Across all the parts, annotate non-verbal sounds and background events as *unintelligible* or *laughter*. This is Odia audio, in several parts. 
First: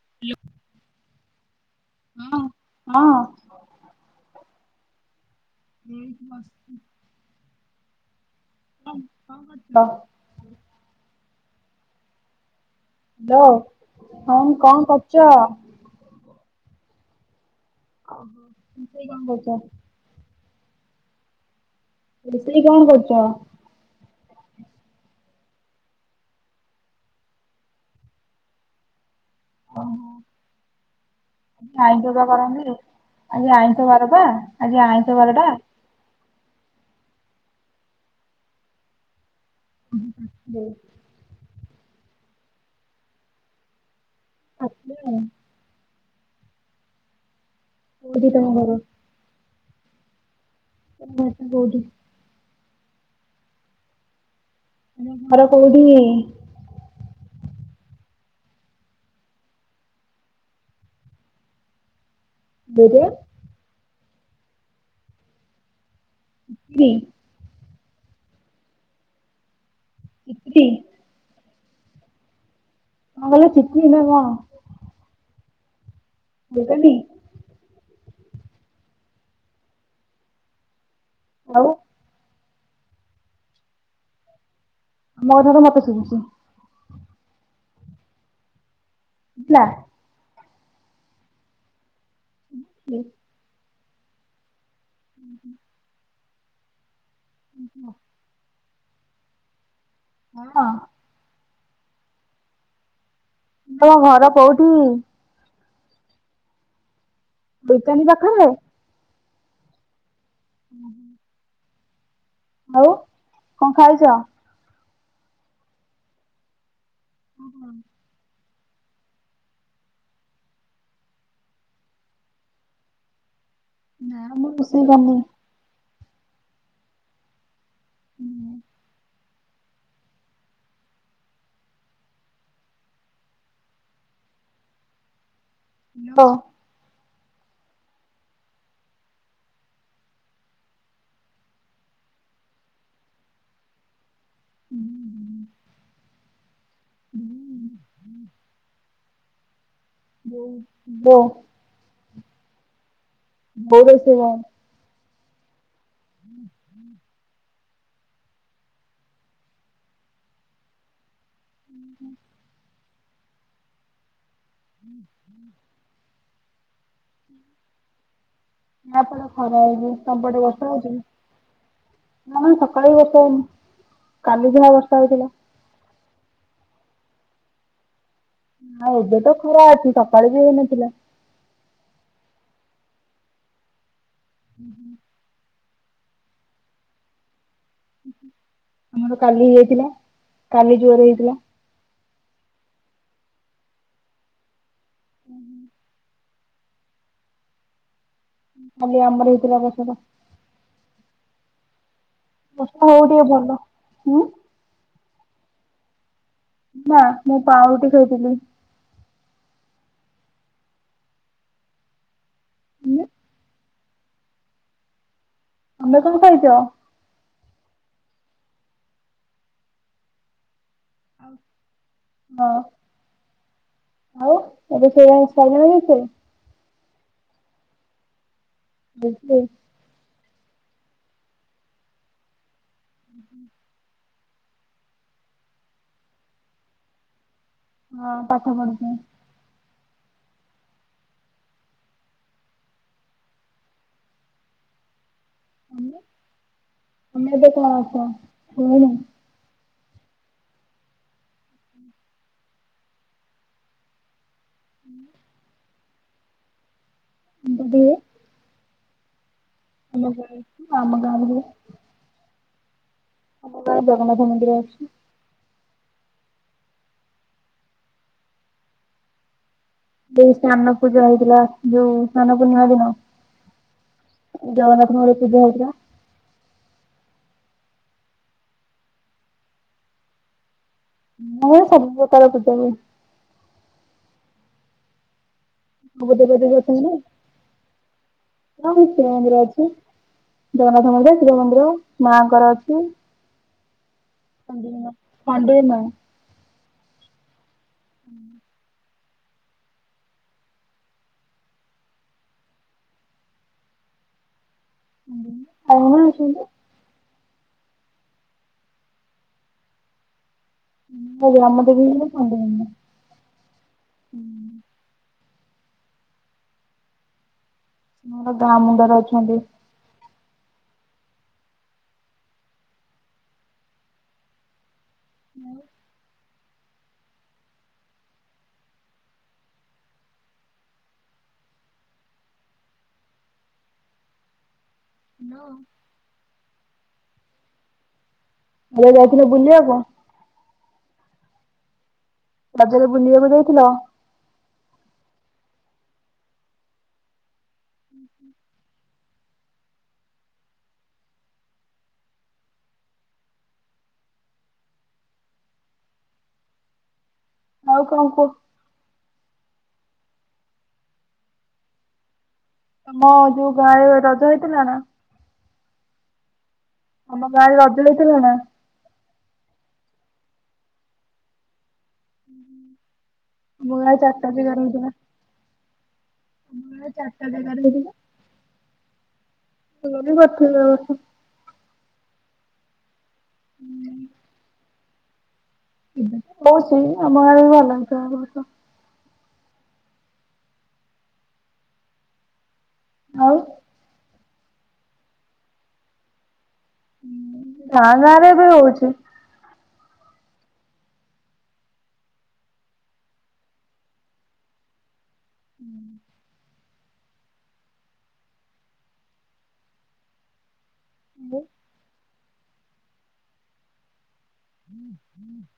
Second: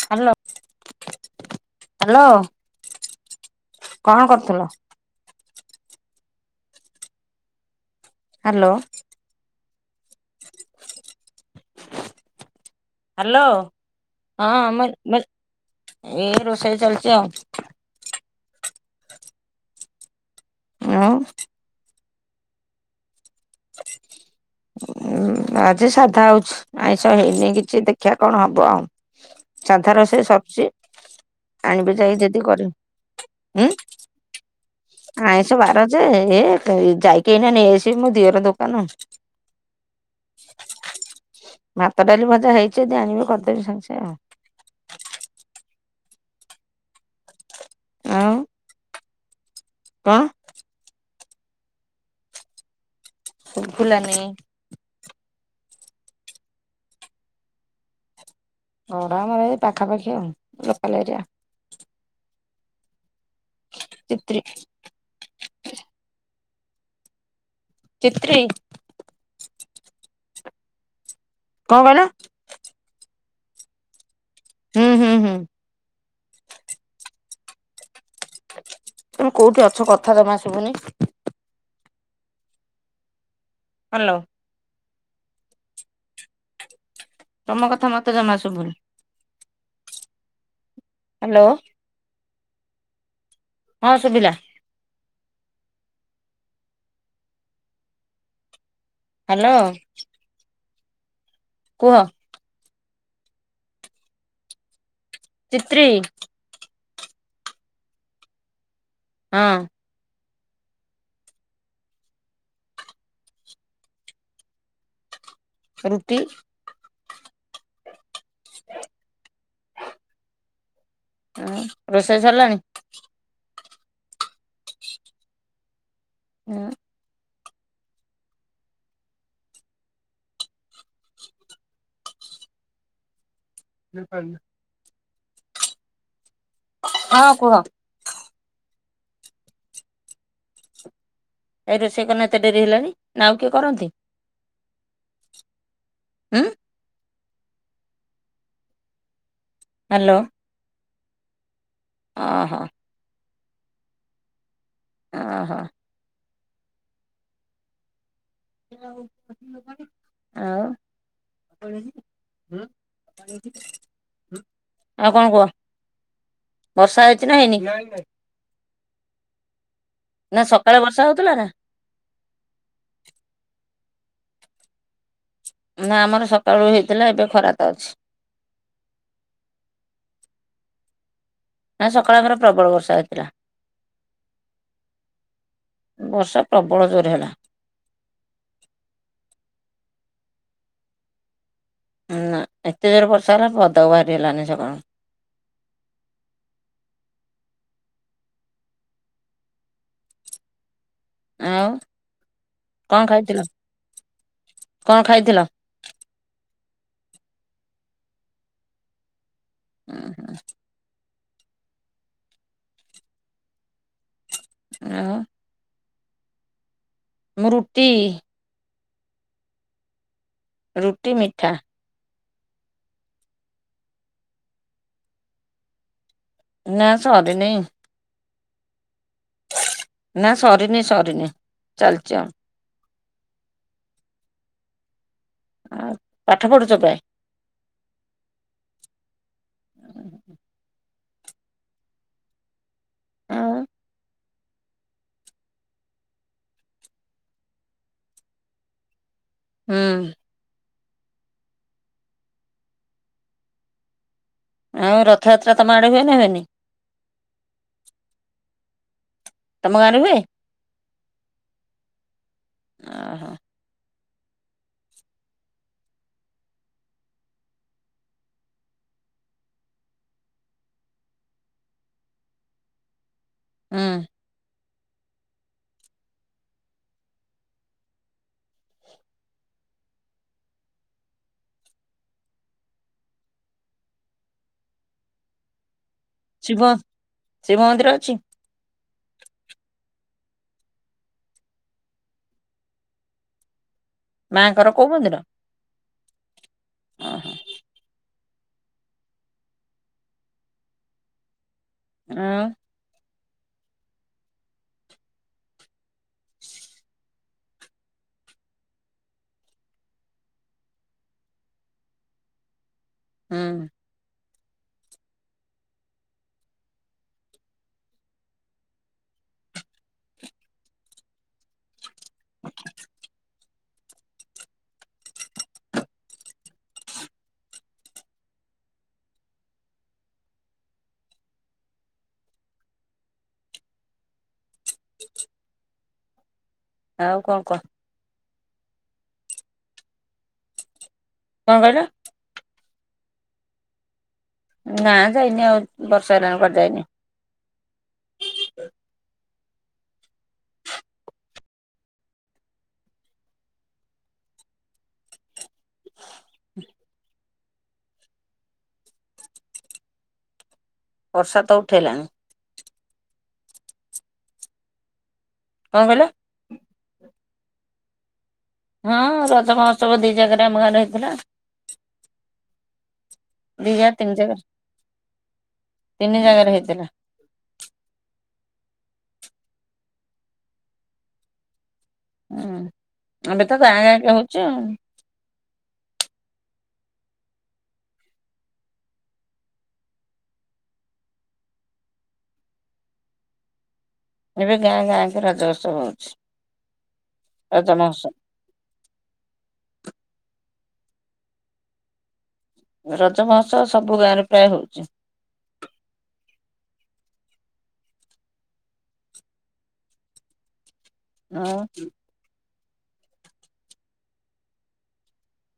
ହ୍ୟାଲୋ ହଁ ହ୍ୟାଲୋ, କଣ କରୁଥିଲ? ଏଇଠୀ ବସିଚି। ହ୍ୟାଲୋ। ହ୍ୟାଲୋ, ହଁ କଣ କରୁଛ? ହ୍ୟାଲୋ କଣ କରୁଛ? ମୁଁ ଏଇ ରୋଷେଇ ଚାଲିଛି ଆଉ। ଓହୋ ତ ସେଇ କଣ କରଛ? ଆଉ। ରୋଷେଇ କଣ କରୁଛ? *inaudible* ଉ ଆଜି ସାଧା ହଉଛି, ଆଇଁଷ ହେଇନି କିଛି ଦେଖିବା କଣ ହବ ଆଉ। ସାନ୍ଧା ଓହୋ ରୋଷେଇ ସରୁଚି। ଆଜି ଆଣିବି ଆଇଁଷ ଯାଇ ବା ଯଦି କରନ୍ତି। କରିବି, ଆଜି ଆଇଁଷ ବାର ବା ଉଁ? ଆଜି ଟା। ଆଇଁଷ ବାର ଯେ, ହେ ଯାଇକି ଏଇନା ନେଇଆସିବି ମୋ ଦିଅର ଦୋକାନ। *unintelligible* ଭାତ, ଡାଲି, ଭଜା ହେଇଛି ଯଦି ଆଣିବି କରିଦେବି ସାଙ୍ଗେ ସଙ୍ଗେ ଆଉ। *unintelligible* କୋଉଠି ଆଉ ତମ ଘର? କଣ? ତମ ଘରଟା କୋଉଠି? ଶୁଭିଲାନି। ତମ ଘର କୋଉଠି? ଘର ଆମର ଏଇ ପାଖାପାଖି ଆଉ, ଲୋକାଲ ଏରିଆ। ଦୁରିଆ? ତିତ୍ରି। ତିତିରି? ତିତ୍ରୀ? ପିପିଲି? କଣ କହିଲ? ମୁଁ କହିଲି ତିତଲି ନା କଣ? ହୁଁ ହୁଁ ହୁଁ। *unintelligible* ତମେ କୋଉଠି ଅଛ କଥା ଜମା ଶୁଭୁନି। ଆଉ ହାଲୋ। ମୋ ଠାରୁ ମତେ ଶୁଭୁଚି। ତମ କଥା ମତେ ଜମା ଶୁଭୁନି। ସୁଭିଲା? ହ୍ୟାଲୋ। *unintelligible* ହଁ ଶୁଭିଲା। ଉ ହୁଁ। *inaudible* ହ୍ୟାଲୋ। ହଁ। କୁହ।? ତମ ଘର କୋଉଠି? ଚିତ୍ରୀ ବୋଇତାନୀ ପାଖରେ। ହଁ। ହୁଁ। ହଉ କଣ ଖାଉଛ? ରୁଟି। ଓୁ ହଁ ହଁ ରୋଷେଇ ସରିଲାଣି? ନା ମୁଁ ରୋଷେଇ କନି ହଁ। ହୁଁ। *unintelligible* ହ୍ୟାଲୋ। ହଁ କୁହ? ଏଇ ରୋଷେଇକ ଏତେ ଡେରି ହେଲାଣି ନା ଆଉ କିଏ କରନ୍ତି? ହୁଁ। ଉଁ ହୁଁ। ହଲୋ। *inaudible* ହାଲୋ। ଓ ହୋ। ବୋଉ ଯାଇଥିବ? ଓ ହୋ। ହୁଁ ହୁଁ। ଆଉ *unintelligible* ଆଉ କଣ କୁହ? ବର୍ଷା ହେଇଛି ନା ହେଇନି? ନା ଏପଟେ ଖରା ହେଇଛି ନା ସେପଟେ ବର୍ଷା ସକାଳେ ହୋଉଛି କି? ହଉଥିଲା ନା ନା ସକାଳୁ ବି ବର୍ଷା ହେଇନି କାଲି ଯାହା ବର୍ଷା ହେଉଥିଲା। ନା ଆମର ସକାଳୁ ହେଇଥିଲା ଏବେ ଖରା ତ ଅଛି। ହଁ ଏବେ ତ ଖରା ଅଛି ସକାଳୁ ବି ହେଇନଥିଲା। ନା ସକାଳ ଘରେ ପ୍ରବଳ ବର୍ଷା ହେଇଥିଲା। ହୁଁ ହୁଁ। ବର୍ଷା ପ୍ରବଳ ଜୋରେ ହେଲା। ଆମର କାଲି ହେଇଥିଲା କାଲି ଜୋରେ ହେଇଥିଲା। ନା ଏତେ ଜୋର ବର୍ଷା ହେଲା ପଦାକୁ ବାହାରି ହେଲାନି ସଖାଳୁ? ଖାଲି ଆମର ହେଇଥିଲା ବର୍ଷା ଟା। ଆଉ ବର୍ଷା ହଉ କଣ ଟିକେ ଖାଇଥିଲ ଭଲ ହୁଁ କଣ ଖାଇଥିଲ? ନା ମୁଁ ପାଉଠି ଖାଇଥିଲି। ହୁଁ ହୁଁ। ମୁଁ ଆଉ ଆମେ କଣ ଖାଇଛ? ମୃଟି। ରୁଟି, ମିଠା। ହଁ, ଆଉ ଏବେ ସେଇଆ ସଇଲାଣି କି? ନା ସରିନେଇ। *unintelligible* ନା ସରିନି ସରିନି ଚାଲିଛି ଆଉ। ହୁଁ ହୁଁ। ଆଉ ପାଠ ପଢ଼ୁଛ ପ୍ରାୟ? ହଁ ପାଠ ପଢୁଛି। ଆଉ ତମେ ତମେ ଏବେ କଣ। *unintelligible* ହୁଁ। ଆଉ ରଥଯାତ୍ରା ତମ ଆଡ଼େ ହୁଏନା ହୁଏନି? *unintelligible* ତମ ଗାଁରେ ଆମ ହୁଏ? ଗାଁ ଆମ ଗାଁ ରେ ହୁଏ। ଆହୋ। ଗାଁରେ ଜଗନ୍ନାଥ ମନ୍ଦିର ଅଛି। ଯୋଉ ସ୍ନାନ ପୂଜା ହେଇଥିଲା ଯୋଉ ସ୍ନାନ ପୂର୍ଣ୍ଣିମା ଦିନ। ଉଁ। ଜଗନ୍ନାଥ ଙ୍କ ଘରେ ପୂଜା ହଉଥିଲା। ମୁଁ ସବୁ ପ୍ରକାର ପୂଜା ହୁଏ। ଶିବ ଶିବ ମନ୍ଦିର ଅଛି *unintelligible* ହଁ ସେମ ରେ ଅଛି। ଜଗନ୍ନାଥ ମନ୍ଦିର, ଶିବ ମନ୍ଦିର, ମାଙ୍କର ଅଛି। ମାଙ୍କର କୋଉ ମନ୍ଦିର? *unintelligible* ଓହୋ। ଆଉ। ଆଉ କଣ ଅଛନ୍ତି? *inaudible* *unintelligible* ହୁଁ। ମୋର ଗାଁ ମୁଣ୍ଡରେ ଅଛନ୍ତି। *inaudible* ଆଉ। ହେଲୋ। ଆଉ କଣ କହ? ଏବେ ଯାଇଥିଲ ବୁଲିବା କୁ? କଣ କହିଲ? ରଥରେ ବୁଲିବାକୁ ଯାଇଥିଲ? ନା ଯାଇନି ଆଉ ବର୍ଷେ ହେଲାଣି କୁଆଡେ ଯାଇନି। *inaudible* *inaudible* ଆଉ କଣ କୁହ? ବର୍ଷା ତ ଉଠେଇଲାଣି। ତମ ଯୋଉ ଗାଁ ରେ ରଜ ହେଇଥିଲା ନା? କଣ କହିଲ? ତମ ଗାଁରେ ରଜ ହେଇ ଥିଲା ନା? ହଁ ରଜ ମହୋତ୍ସବ ଦି ଜାଗାରେ ଆମ ଗାଁରେ ହେଇଥିଲା। ଦି ଆମ ଜାଗା ଗାଁ ରେ ତିନି ଚାଟା ଜାଗା ଜାଗାରେ ହେଇଥିଲା। ତିନି ଜାଗାରେ ଆମ ହେଇଥିଲା। ଗାଁ ଚାଟ୍ ଟା ଜାଗାରେ ହେଇଥିଲା, ଭଲ ବି କରିଥିଲେ ଏଇ ବର୍ଷ। ଉଁ ଏବେ ତ ଗାଁ ଗାଁ କେ ହଉଚେ ଆଉ। ଉଁ ହଉଚି ଆମ ଗାଁ ରେ ବି ଭଲ ହେଇଥିଲା ଏଇ ବର୍ଷ। ଆଉ। ଏବେ ଗାଁ ଗାଁଙ୍କ ରଜ ଉତ୍ସବ ହଉଛି। ରଜ ଗାଁ ମହୋତ୍ସବ ଗାଁରେ ବି ହଉଚି। ରଜ ମୋହତ୍ସବ ସବୁ ଗାଁରେ ପ୍ରାୟ ହଉଚି। *inaudible* ଆଉ। *inaudible*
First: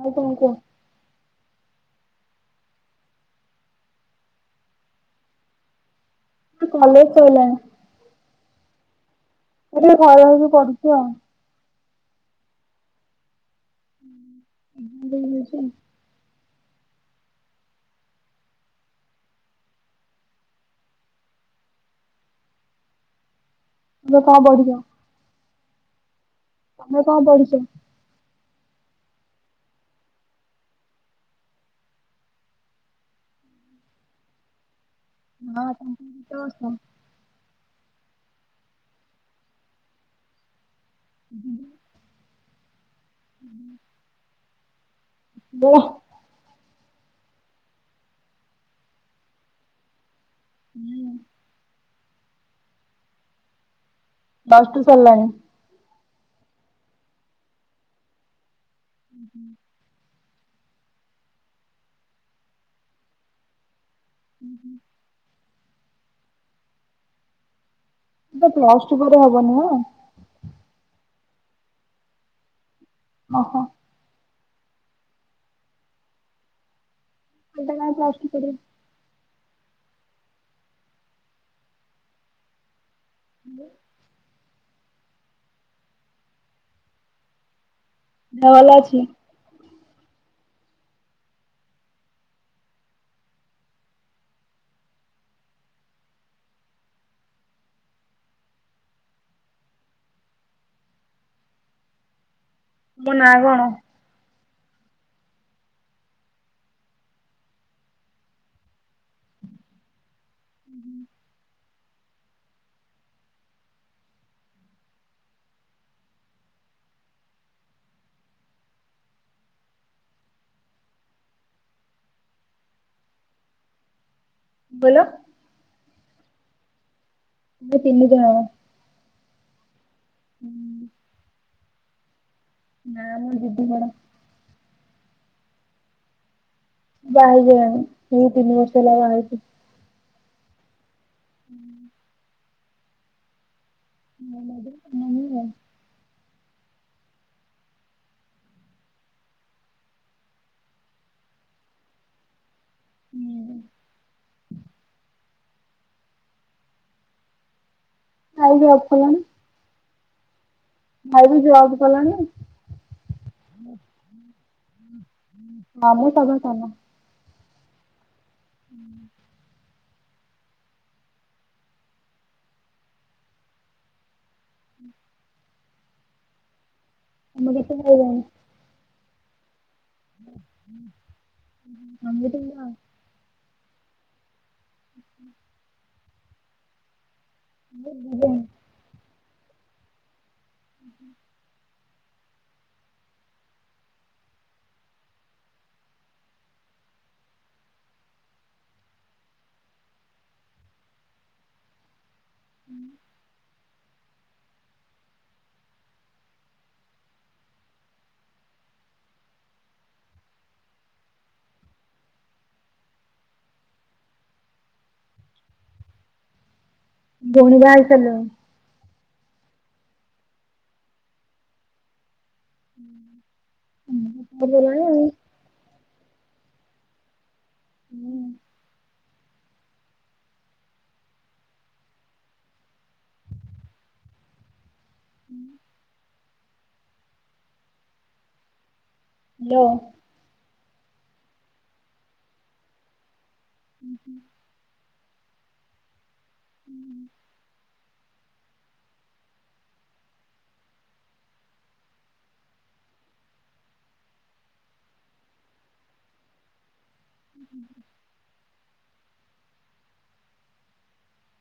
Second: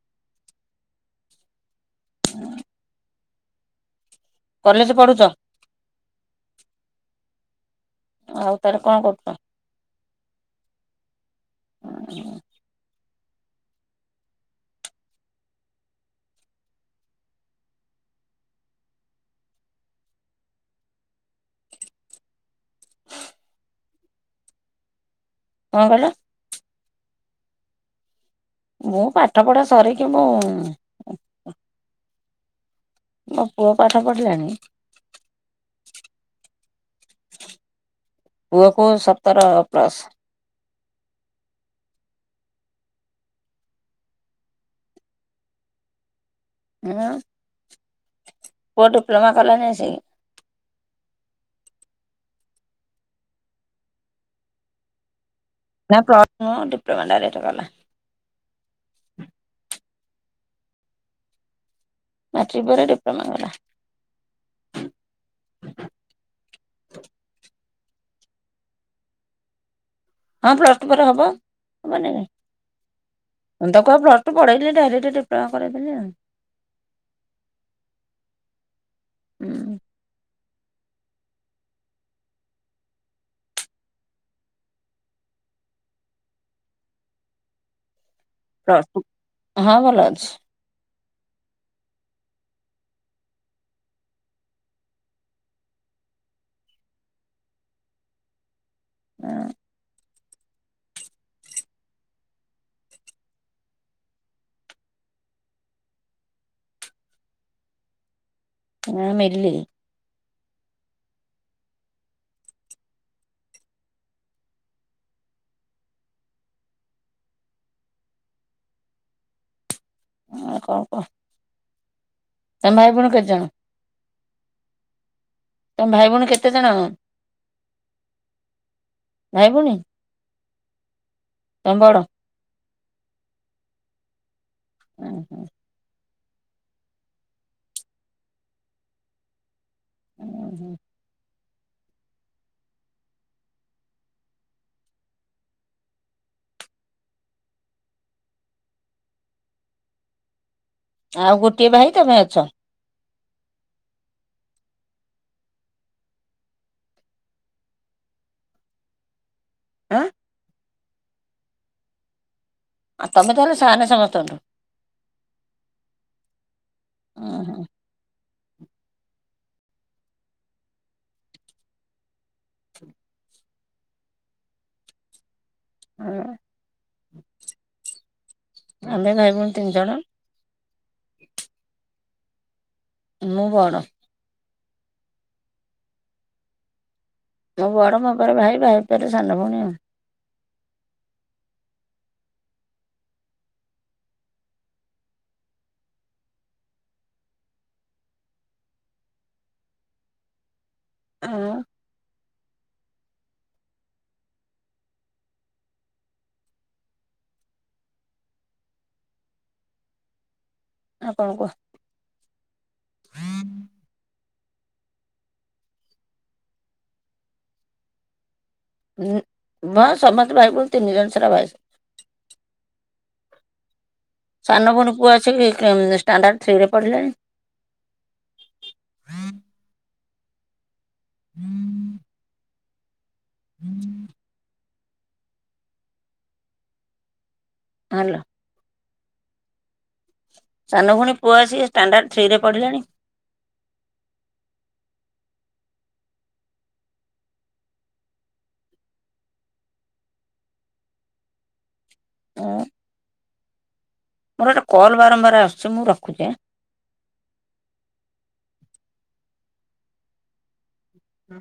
ଆଉ କଣ କହ। *inaudible* କଲେଜ୍ ପଢ଼ୁଚ? କଲେଜ୍ ସଇଲାଣି। ଆଉ ତାନେ କଣ କରୁଚ? ଏବେ ଘରେ ରହିକି ପଢୁଛି ଆଉ। ଓହୋ। *unintelligible* ତୁମେ କଣ ପଢ଼ିଚ? କଣ କହିଲ? ତମେ କଣ ପଢ଼ିଚ? ମୁଁ ପାଠପଢ଼ା ସରିକି ମୁଁ ମୋ ପୁଅ ପାଠ ପଢିଲାଣି। ମା ଆପଣଙ୍କୁ କେତେ ବର୍ଷ? ପୁଅକୁ ସତର ପ୍ଲସ୍। *inaudible* *inaudible* ବୋ ଆଁ ପୁଅ ଡିପ୍ଲୋମା କଲାଣି ଆସିକି। ହୁଁ। ପ୍ଲସ୍ ଟୁ ସରିଲାଣି। ନା ପ୍ଲସ୍ ଟୁ ନୁହଁ ଡିପ୍ଲୋମା ଡାଇରେକ୍ଟ କଲା। ଉହୁଁ। ମାଟ୍ରିକି ପରେ ଡିପ୍ଲୋମା କଲା। ଉହୁଁ। ଏଟା ପ୍ଲସ୍ ଟୁ ପରେ ହବ ନୁହଁ। ହଁ ପ୍ଲସ୍ ଟୁ ପରେ ହବ ହବନି କାଇଁ ଓହୋ ତମେତ ପ୍ଲସ୍ ତୁ ପଢେଇଲେନି ଡାଇରେକ୍ଟ ଡିପ୍ଲୋମା କରେଇଦେଲି ଆଉ। ଖାଲାଟା କାଇଁ ଆଉ ପ୍ଲସ୍ ଟୁ କରିବେକି। ହୁଁ। ହାଲୋ। ଦେହ ଭଲ ପ୍ଲସ୍ ଅଛି? ଟୁ ହଁ ଭଲ ଅଛି। ହଁ। ତମ ନାଁ କଣ? ନାଁ ମିଲି। ଉହୁଁ। ଆଉ କଣ କହ ତମେ ଭାଇ ଭଉଣୀ କେତେଜଣ? କଣ କହିଲ? ତମ ଭାଇ ଭଉଣୀ କେତେ ଜଣ? ଆମେ ତିନି ଜଣ। ଭାଇ ଭଉଣୀ? ହୁଁ। ତମ୍ ବଡ। ନାଁ ମୋ ଦିଦି ବଡ। *unintelligible* *unintelligible* *inaudible* *inaudible* ଆଉ ଗୋଟିଏ ଭାଇ ତମେ ଅଛ। ହୁଁ *inaudible* ଭାଇ ଜବ୍ କଲାଣି। ଆଁ ଭାଇ ବି ଜବ୍ କଲାଣି। ଆଉ ତମେ ତାହେଲେ ସାନ୍ ସମସ୍ତଙ୍କ ଠୁ। ହଁ ମୁଁ ସଭା ସାନ। ଓହୋ ହୁଁ *inaudible* ହଁ *unintelligible* ଆମେ ଭାଇ ଭଉଣୀ ତିନି ଜଣ। *unintelligible* ମୁଁ ବଡ଼। ହୁଁ ହଁ *inaudible* ମୁଁ ବଡ଼ ମୋ ଜଣ। ପରେ ଭାଇ ଭାଇପରେ ସାନ ଭଉଣୀ ଆଉ। ହଁ। ହୁଁ *inaudible* ଆଉ କଣ କୁଅ। ଭଉଣୀ ବାହା ହେଇସାରିଲାଣି। ଉଁ ହଁ ସମସ୍ତେ ଭାଇ ଭଉଣୀ ତିନି ଜଣ ସାରା ବାହା ହୁଁ। ସାନ କରିଦେଲାଣି ଭଉଣୀ ଆଉ। ପୁଅ ଆସିକି ଷ୍ଟାଣ୍ଡାର୍ଡ ଥ୍ରୀ ରେ ପଢିଲାଣି ହୁଁ। ହୁଁ *inaudible* *inaudible* ହୁଁ *inaudible* ହାଲୋ। ହାଲୋ। ସାନଭଉଣୀ ପୁଅ ଆସିକି ସେ ଷ୍ଟାଣ୍ଡାର୍ଡ ଥ୍ରୀରେ ପଢିଲାଣି। ହୁଁ ହୁଁ *inaudible* ହୁଁ *inaudible* ଆଉ। ମୋର ଏଟା କଲ୍ ବାରମ୍ବାର ଆସୁଛି ମୁଁ ରଖୁଛି ଆଁ ହୁଁ *inaudible* ହୁଁ।